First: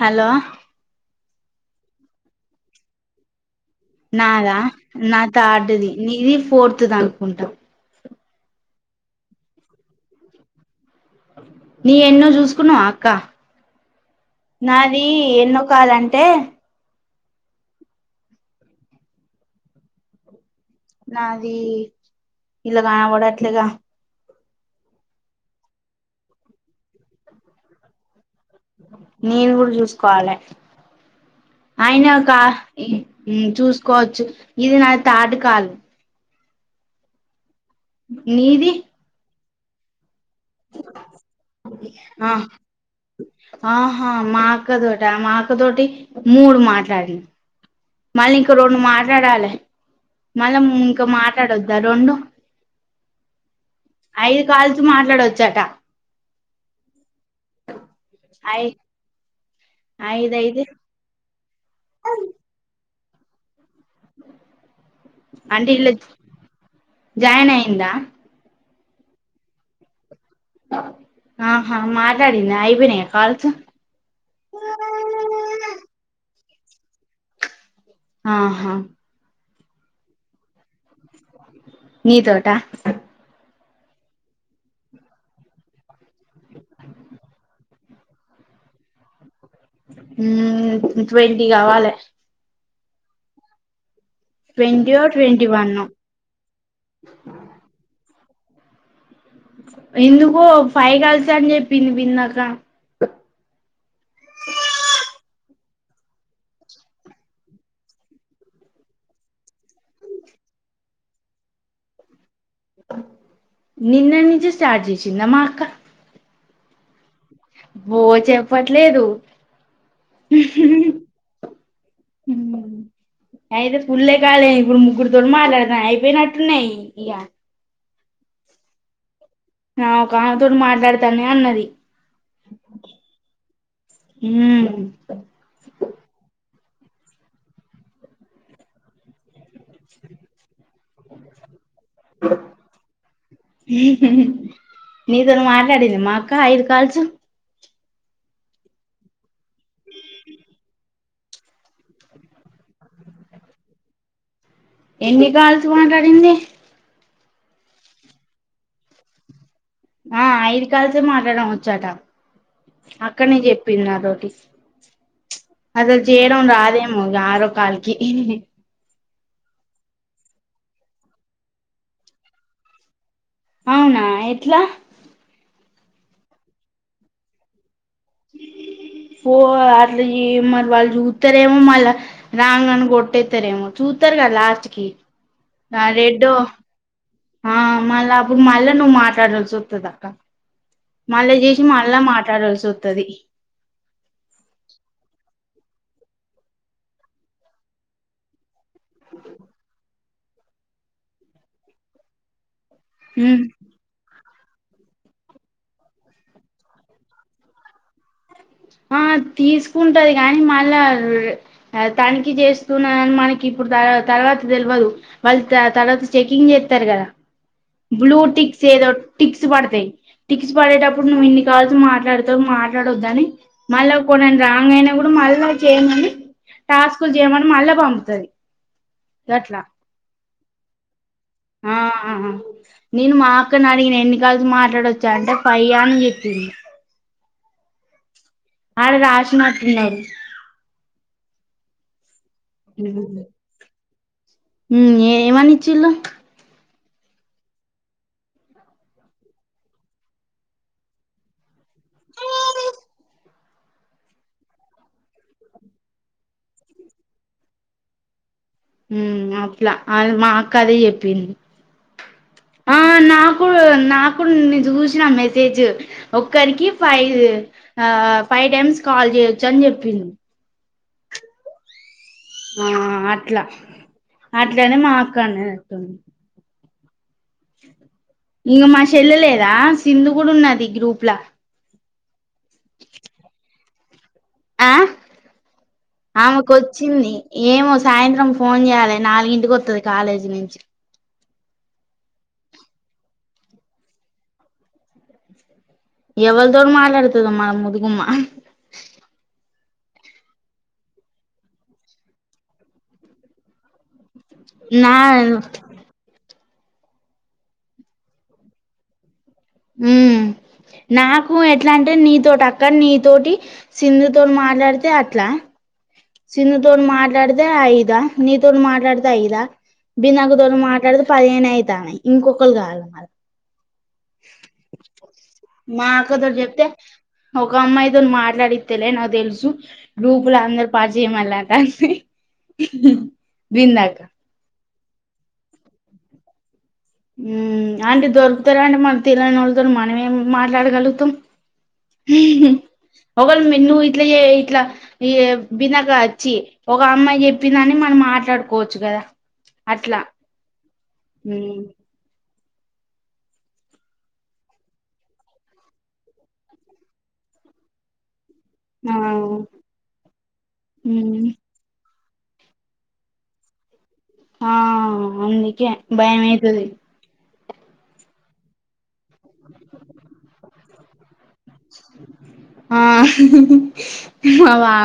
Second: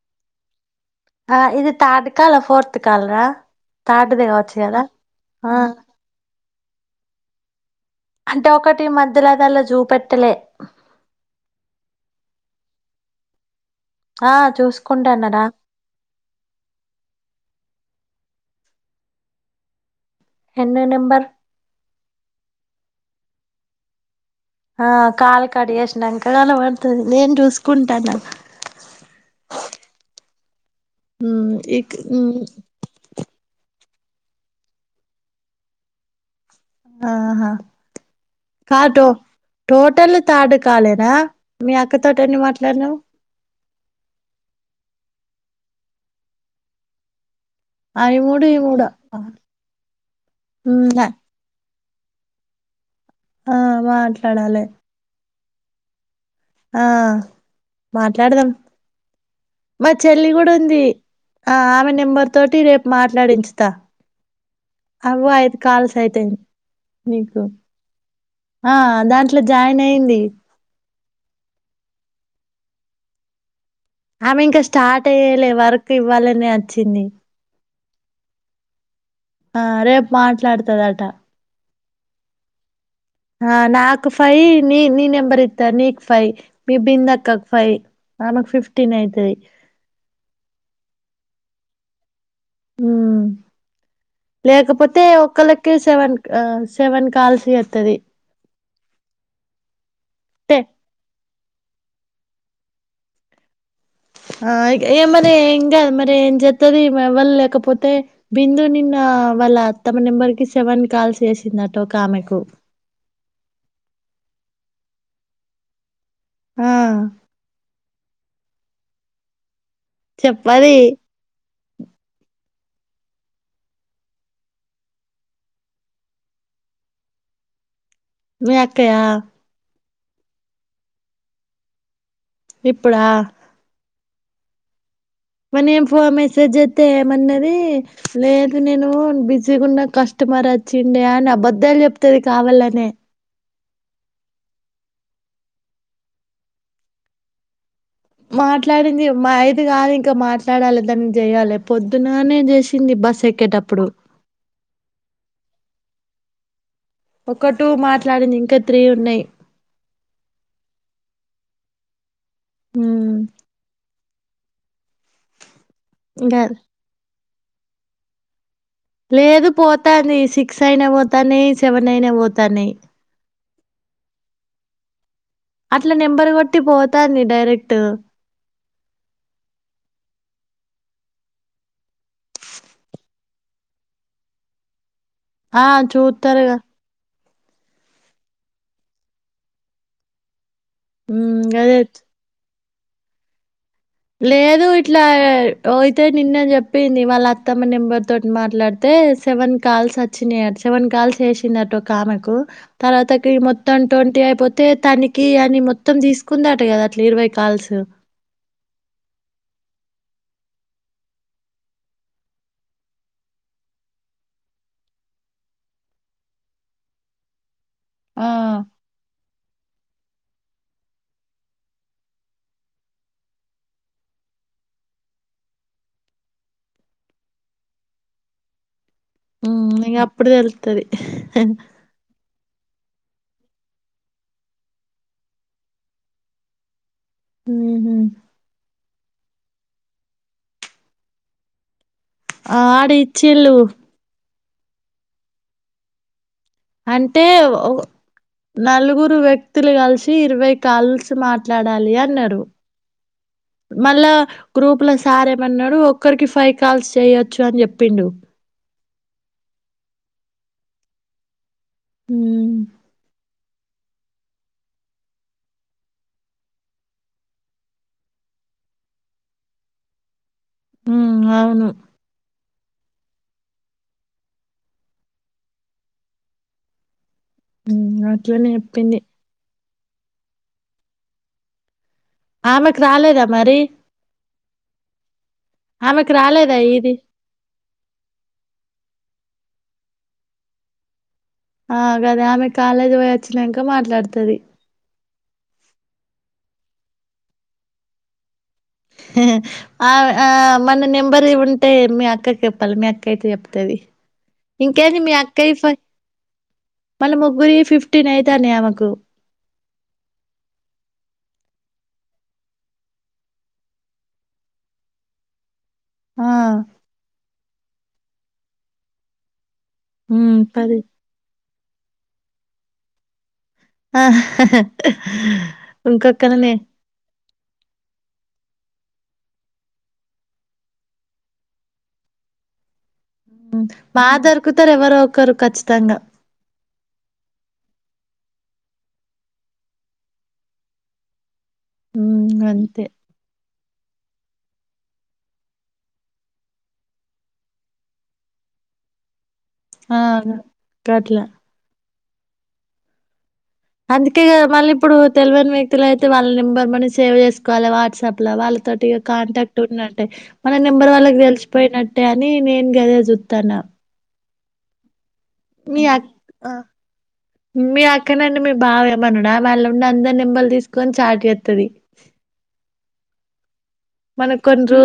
Hello ఆ ఇది third call fourth కాల రా థర్డ్ది కావచ్చు నాదా కదా నా ఆ థర్డ్ది నీది ఫోర్త్ది అనుకుంటా అంటే ఒకటి మధ్యలోదలా జుపెట్టలే నీ ఎన్నో చూసుకున్నావా అక్క ఆ నాది చూసుకుంటానరా ఎన్నో కాలంటే ఎన్ని నెంబర్ నాది ఇలా కాన పడట్లేగా ఆ కాలు కట్ చేసినక కన పడుతుంది నేను చూసుకుంటాను నేను కూడా చూసుకోవాలే ఉమ్ ఇక్ ఉమ్ అయినాకా ఏ ఉమ్ చూస్ కోచ్చు ఇది నా తాటు కాదు ఆహా నీది కాటో టోటల్ తాటు కాలేనా మీ అక్కతోటీ ఆ అన్ని మాట్లాడినావు ఆహా మా అక్కతోట ఆ మా అక్కతోటి మూడు మాట్లాడి అవి మళ్ళీ మూడు ఇంక ఈ రెండు మూడు మాట్లాడాలి మళ్ళీ ఉమ్ ఇంకా మాట్లాడొద్దు రెండు ఆ ఐదు మాట్లాడాలి కాల్సు మాట్లాడవచ్చాట ఆ మాట్లాడదాం అయి మా చెల్లి కూడా ఐదయితే ఉంది ఆ ఆమె నెంబర్ తోటి రేపు మాట్లాడించుతా అవ్వో ఐదు అంటే ఇలా కాల్స్ అయితాయి నీకు జాయిన్ అయిందా ఆ దాంట్లో జాయిన్ అయింది ఆహా మాటడింద అయిపోయినయ కాల్స్ ఆమె ఇంకా స్టార్ట్ అయ్యలే వర్క్ ఇవ్వాలనే వచ్చింది ఆహా ఆ రేపు మాట్లాడతదట నీ తోటా ఆ నాకు ఫైవ్ నీ నీ నెంబర్ ఇత్త నీకు ఫైవ్ మీ బిందక్కకు ఫై ఆమెకు ఫిఫ్టీన్ అయితాయ్ ఉమ్ ట్వంటీ కావాలె ఉమ్ ట్వంటీయో లేకపోతే ట్వంటీ వన్ ఒకళ్ళకి సెవెన్ సెవెన్ కాల్స్ చెత్తది ఎందుకు టే ఫై కాల్స్ అని చెప్పింది బిందక్కా ఆ ఏమనే మరి ఏం చెత్తది ఏవల్ లేకపోతే బిందు నిన్న వాళ్ళ అత్తమ నెంబర్ కి సెవెన్ వన్స్ కాల్ చేసిందట ఓకామెకు నిన్నటి నుంచే స్టార్ట్ చేసింద మాఅక్క ఆ ఓ చెప్పట్లేదు చెప్పది ఉమ్ అయితే ఫుల్లే కాలే ఇప్పుడు ముగ్గురు తొనీ మాట్లాడిన అయిపోయినట్టున్నాయి ఇగ మీ అక్కయ్య నా ఒక ఆమెతోని మాట్లాడతానే అన్నది ఇప్పుడా ఉమ్ తేమన్నది లేదు నేను బిస్ సీగా ఉన్న కస్టమర్ వచ్చిండే అని అబద్దాలు చెప్తుది కావాలనే నీతోని మాట్లాడింది మా అక్క ఐదు కాల్స్ మాట్లాడింది మా ఐది కాదు ఇంకా మాట్లాడాలి దాన్ని చేయాలి పొద్దుననే చేసింది బస్ ఎక్కేటప్పుడు ఎన్ని కాల్స్ మాట్లాడింది ఒక్క టూ మాట్లాడింది ఇంకా త్రీ ఉన్నాయి ఆ ఐదు కాల్స్ ఏ మాట్లాడం వచ్చాట ఉమ్ అక్కనే చెప్పింది నాతో టీ అసల్ చేయడం ఇంకా రాదేమో ఇగ ఆరో కాల్ కి లేదు పోతాంది సిక్స్ అయిన పోతానాయి సెవెన్ అయిన పోతానాయి అవునా ఎట్లా అట్లా నెంబర్ కొట్టి పోతంది డైరెక్ట్ పో అట్ మరి వాళ్ళు చూత్తరేమో మళ్ళ రాంగని కొట్టేతారేమో చూత తార్ కదా లాస్ట్కి ఆ చూత్తరుగా ఆ మళ్ళా అపుడు మళ్ళా నువ్వు మాట్లాడాల్సి వత్తది అక్క మళ్ళా ఉమ్ చేసి గదే మళ్ళా మాట్లాడాల్సి వత్తాది లేదు ఇట్లా ఓయితే నిన్న చెప్పింది వాళ్ళ అత్తమ్మ నెంబర్ తోటి మాట్లా అయితే సెవెన్ కాల్స్ వచ్చినాయి సెవెన్ కాల్స్ చేశిందట ఒక ఆమెకు తర్వాతకి మొత్తం ట్వంటీ అయిపో తే తనికి అని మొత్తం తీసుకుందాట కదా అట్లా ఇరవై కాల్స్ ఆ తీసుకుంటది కాని మళ్ళా తనిఖీ చేస్తున్నాని మనకి ఇప్పుడు తర్ తర్వాత తెల్వదు వాళ్ళు తర్వాత చెకింగ్ చేత్త రు కదా ఆ బ్లూటిక్స్ ఏదో టిక్స్ పడతాయి టిక్స్ పడేటప్పుడు నువ్వు ఇన్ని కాల్సి మాట్లాడుతావు మాట్లాడొద్దని మళ్ళా కొన్ని రాంగ్ అయినవి కూడా మళ్ళా చేయమని టాస్కులు చేయమని మళ్ళా పంపుతది గట్లా ఉమ్, ఇంక అప్పుడు తెలుస్తుంది ఆ నేను మా అక్కను అడిగిన ఎన్నికల్సి మాట్లాడవచ్చా అంటే ఫైవ్యా అని చెప్పింది ఉమ్ హ్మ్ ఆడ రాశినట్టున్నావ్ ఆడ ఇచ్చిలుు ఉమ్ ఎ ఏమని ఇచిల్లు అంటే ఒ నలుగురు వ్యక్తులు కలిసి ఇరవై కాల్స్ మాట్లాడాలి అన్నారు మళ్ళా గ్రూప్ లో సార్ ఏమన్నాడు ఒక్కరికి ఫైవ్ కాల్స్ చెయొచ్చు అని చెప్పిండు ఉమ్ అప్పులా అ మా అక్క అదే చెప్పింది హ్మ్ ఆ నాకు నాకుడా నిన్న చూసిన మెసేజ్ ఒరికి ఫైవ్ ఫైవ్ టైమ్స్ కాల్ చేయొచ్చు అని చెప్పింది ఉమ్ అవును ఆ అట్లా అట్లనే మా అక్కనేటుంది హ్మ్. అట్లనే ఇంక మా చెప్పింది. చెెల్ల లేదా సింధు కూడా ఉన్నది ఈ గ్రూప్లా ఆమెకు రాలేదా మరి ఆహ్ ఆమెకు రాలేదా ఇది? వచ్చింది ఏమో సాయంత్రం ఫోన్ చేయాలి నాలుగి కి కొత్తది కాలేజీ నుంచి ఆ గదా ఆమె కాలేజ్ పోయ వచ్చినాంక మాట్లాడుతది ఎవలతోటి మాట్లాడుతది మ ముదుగుమ్మా ఆ ఆ ఆ మన నెంబర్ ఉంటే మీ అక్కకి చెప్పాలి మీ అక్క అయితే చెప్తది. నా ఇంకేంది మీ అక్క ఇ ఫ మళ్ల ముగ్గురీ ఫిఫ్టీన్ అయితంది ఆమెకు హుమ్ నాకు ఎట్లా అంటే నీతోటి అక్క నీతోటి సింధుతోటి మాట్లాడితే అట్లా ఆ! సింధు తోన్ మాట్లాడితే ఐదా నీ తోన్ మాట్లాడితే ఐదా బి నాకు హ్మ్. తో పది మాట్లాడితే పదిహేను అయితాన్నాయి ఇంకొకరు కావాల మరి ఆ అక్కతోటి ఇంకొక్కన్నాయే చెప్తే ఒక అమ్మాయితో మాట్లాడిత్తేలె నాకు తెలుసు. గ్రూపులు అందరు పాటు చేయమళ్ళట అ విందకా త్తారు ఎవరో ఒకరు ఖచ్చితంగా అంటే దొరుకుతారా అంటే మన తెలని వాళ్ళతో మనమేం మాట్లాడగలుగుతాం. హ్మ్. అంతే. ఎవ్వరు ఇందు ఇట్ల చేయా ఇట్లా ఈ బినక వచ్చి ఒక అమ్మాయి చెప్పిందని మనం మాట్లాడుకోవచ్చు కదా ఆ! అట్లా గట్ల. అందుకే కదా మళ్ళ ఇప్పుడు తెలివైన వ్యక్తులు అయితే వాళ్ళ నెంబర్ మని సేవ్ చేసుకోవాలి వాట్సాప్ వాళ్ళతోటి ఆ కాంటాక్ట్ ఉన్న అంటే మన నెంబర్ వాళ్ళకి ఉమ్ తెలిసిపోయినట్ అంటే అని నేను గద చుతన్న ఆ అందికే ఆ భయంమేతది మీ అక్క నుండి మీ బావ ఏమన్నాడా వాళ్ళ ఉండి అందరు నేంబర్లు తీసుకొని చాట్ చేస్త తది ఆ మవా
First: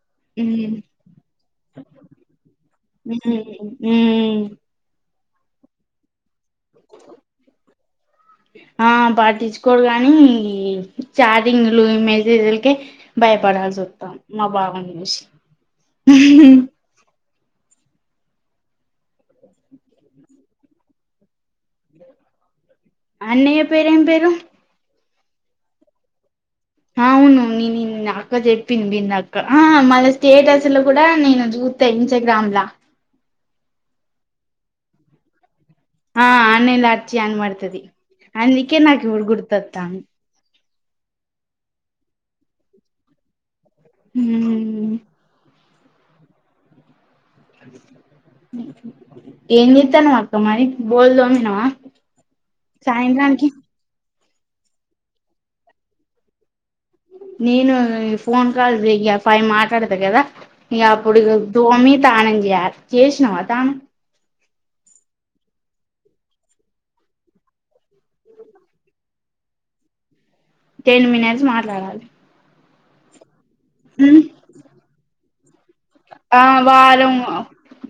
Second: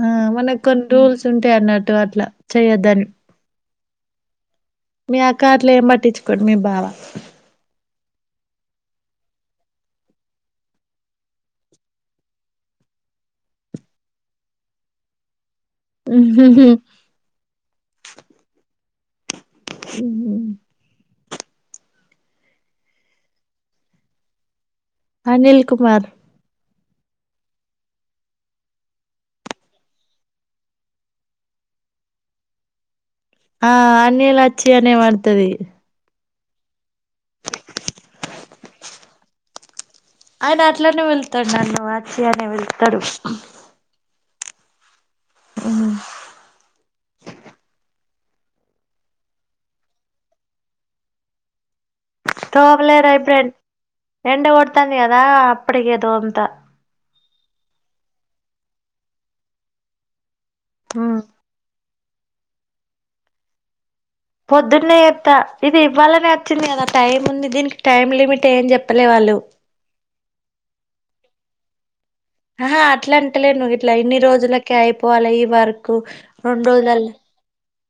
ఊ వాళ్ళకి కొన్నీ రూల్స్ ఉంటాయ అన్నట్టు అట్లా చేయొద్దని ఊ మీ ఆ కార్లో ఏం పట్టించుకోండి మీ బావ ఆ పాటించుకోరు గానీ చాటింగ్లు ఇ మేసేజలక్కే భయపడత రా చూద్దాం మా బావ విష [unintelligible] ము అన్నయ్య పేరేం పేరు అనిల్ కుమార్ అవును నీ న అక్క చెప్పింది బింద అక్క మళ్ స్టేటస్ లో కూడా నేను చూ త్త ఏం చేద్దామల్లా ఆ అన్నిలచ్చి అనే మంతివి ఆ అనేలి ఆడ్చి అంగ్మాతది అందుకే నాక గుర్తుతోంది అంది ఆయన అట్లనే వెళ్తాడు నన్ను వచ్చి అనే వెళ్తాడు హు హమ్ అవు ఎంచెత్తన్నవాక్క మరి బోల్దు తొమీనవా తోవలే రా ఏండ కొడతన్ది కదా అప్పటికి దోమంతా నేను ఫోన్ కాల్ ఫై మాట్లాడతా కదా ఇక అప్పుడు దోమి తనంచేయాలి చేసినవా తాను పొద్దున్న ఎత్తా ఇది ఇవ్వాలని వచ్చింది కదా టైం ఉంది దీనికి టైమ్ లిమిట్ ఏని చెప్పలే వాళ్ళు. టెన్ మినిట్స్ మాట్లాడాలి ఆహా అట్లా అంటలే నువ్వు ఇట్లా ఇన్ని ఉమ్ రోజులకే అయిపోవాలి ఈ వర్క్ కుక్స్ ఆ రెండు రోజుల వారం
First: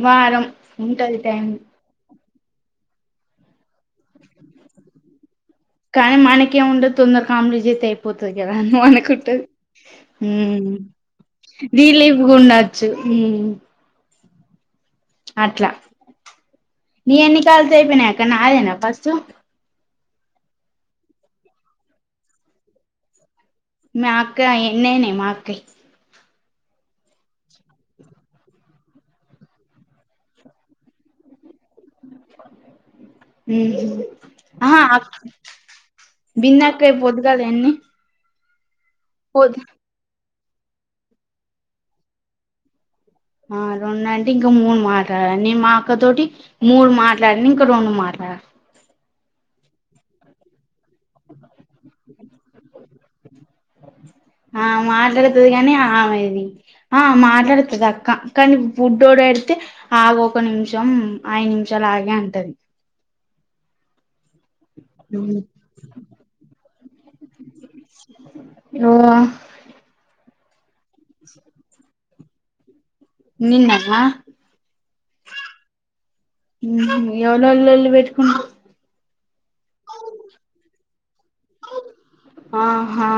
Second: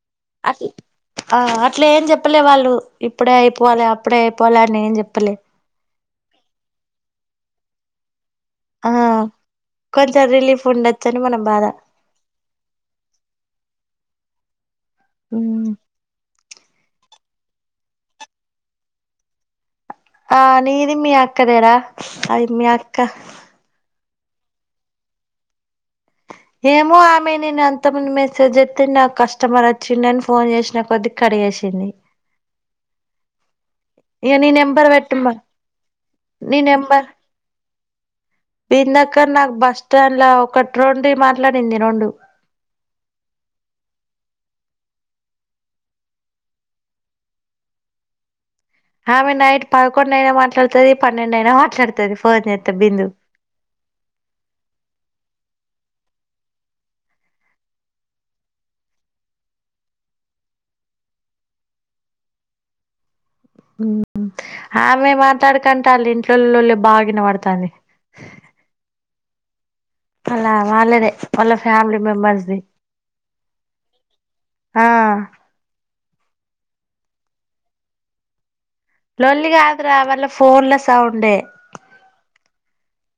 వారం ఉంటది అ టైం అట్లా ఏం చె చెప్పలే వాళ్ళు ఇప్పుడే అయిపోవాలి అప్పుడే అయిపోవాలి అని నేం చెప్పలే కానీ మనకేం ఉండదు తొందర కామెడీ చేస్తే అయిపోతుంది ఆ మన కుట్ట కొంచెం రిలీఫ్ ఉండొచ్చని మన బాధ రీలిపు ఉండొచ్చు ఉ అట్లా నీ ఎన్ని కాల్స్ అయిపోయినా అక్క నాదేనా ఫస్ట్ ఆ నిధి మీ అక్కదరా అక్క మా అకా ఎన్ననే మా అక్కయ్ ఏమో ఆమె నేను అంతమంది మెసేజ్ చెప్తే నాకు కస్టమర్ వచ్చిండ అని ఫోన్ చేసిన కొద్ది క చేసింది ఇగ నీ హ నెంబర్ పెట్టమ నీ బిందు అక్కై పొద్దుగాల ఎన్ని బిందు అక్క నాకు పొద్ బస్ స్టాండ్ ఒకటి రెండి మాట్లాడింది రెండు ఆ రెండు అంటే ఇంకా మూడు మాటే మా అక్క తోటి మూడు మాట్లాడిని ఇంకా రెండు మాటలు ఆ ఆమె నైట్ పదకొం అైనా మాట్లాడుతుది పన్నెండు అయినా చడతుది ఫోన్ చేస్తే బిందు అమది ఆ మాట్లాడుతుంది అక్క కానీ బుడ్డోడు ఏడిస్తే ఆగ ఒక నిమిషం మొత్తం ఐదు నిమిషాలు ఆగే అంటది ఆమె మాట్లాడకంటే వాళ్ళ ఇంట్లో బాగా వినబడతాంది ఓ అలా వాళ్ళేదే వాళ్ళ ఫ్యామిలీ మెంబెర్స్ది నిన్నమ్మా ఎవరెవరో లొల్లి పెట్టుకుంటారు లోలొల్లిగాదురా వళ్ళ ఫోన్ల సౌండే హా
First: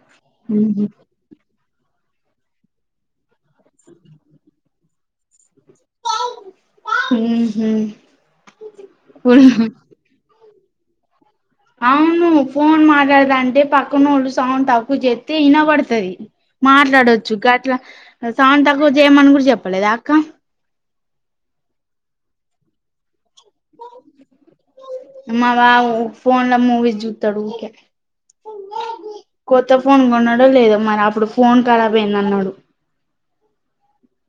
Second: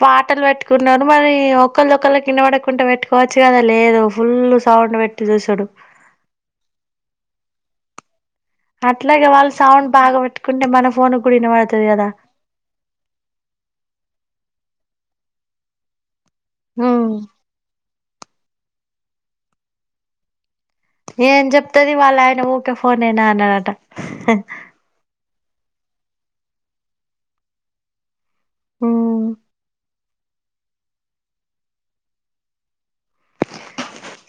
పాటలు పెట్టుకున్నారు మరి ఒకళ్ళొళ్ళ కిన్న పడకుంంటడా పెట్టుకోవచ్చు కదా లేదు ఫుల్ సౌండ్ పెట్టి చూశాడు హ హ అట్లాగే వాళ్ళు సౌండ్ బాగా పెట్టుకుంటే మన ఫోన్ కూడా వినబడుతది కదా అవును ఫోన్ మాట్లాడద అంటే పక్కనోళ్ళు సౌండ్ తక్కువ చెత్తే ఇనబడుతది ఉమ్ మాట్లాడొచ్చు గట్లా సౌండ్ తక్కువ చేయమని కూడా చెప్పలేద అక్క ఏం చెప్తది వాళ్ళ ఆయన ఊకె ఫోన్నేనా అన్నడట మా మావ ఫోన్ లో మూవీస్ జుత్తడు ఊకె ఉమ్ కొత్త ఫోన్ కొన్నాడు లేదో మరి అప్పుడు ఫోన్ కారబ్ అయిందన్నడు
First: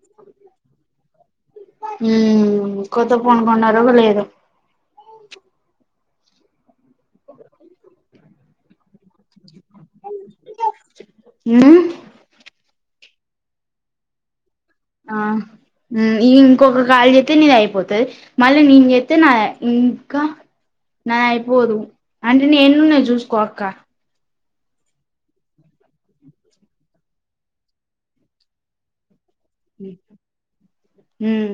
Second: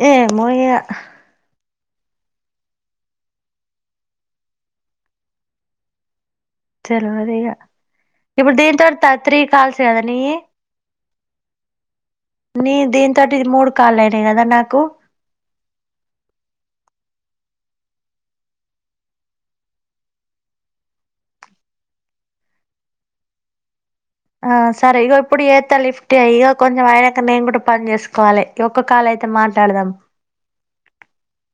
ఏమో ఇగ ఉమ్ కొత్త ఫోన్ కొన్నారో లేదో తెలవదిగా, ఇప్పుడు దీంతో త త్రీ కాల్స్ కదా నియ్యి ఉమ్ నియి దానితోటి మూడు కల్లు అయినా కదా నాకు ఆ ఉమ్ ఇంకొక కాల్ జేతే నిది అయిపో పోతుది మళ్ళ నెన్ జేతే నాయి అయిపో నాయి ఇంకా నాయి అయిపోదు అంటే నే ఎన్నున్నాయి చూసుకో అక్క ఆ సరే ఇక ఇప్పుడు ఏత లిఫ్ట్ చెయ్యి ఇక కొంచెం అయనాక నేను కూడా పని చేసుకోవాలి ఒక్క కాలై మాట్లాడదాం ఉమ్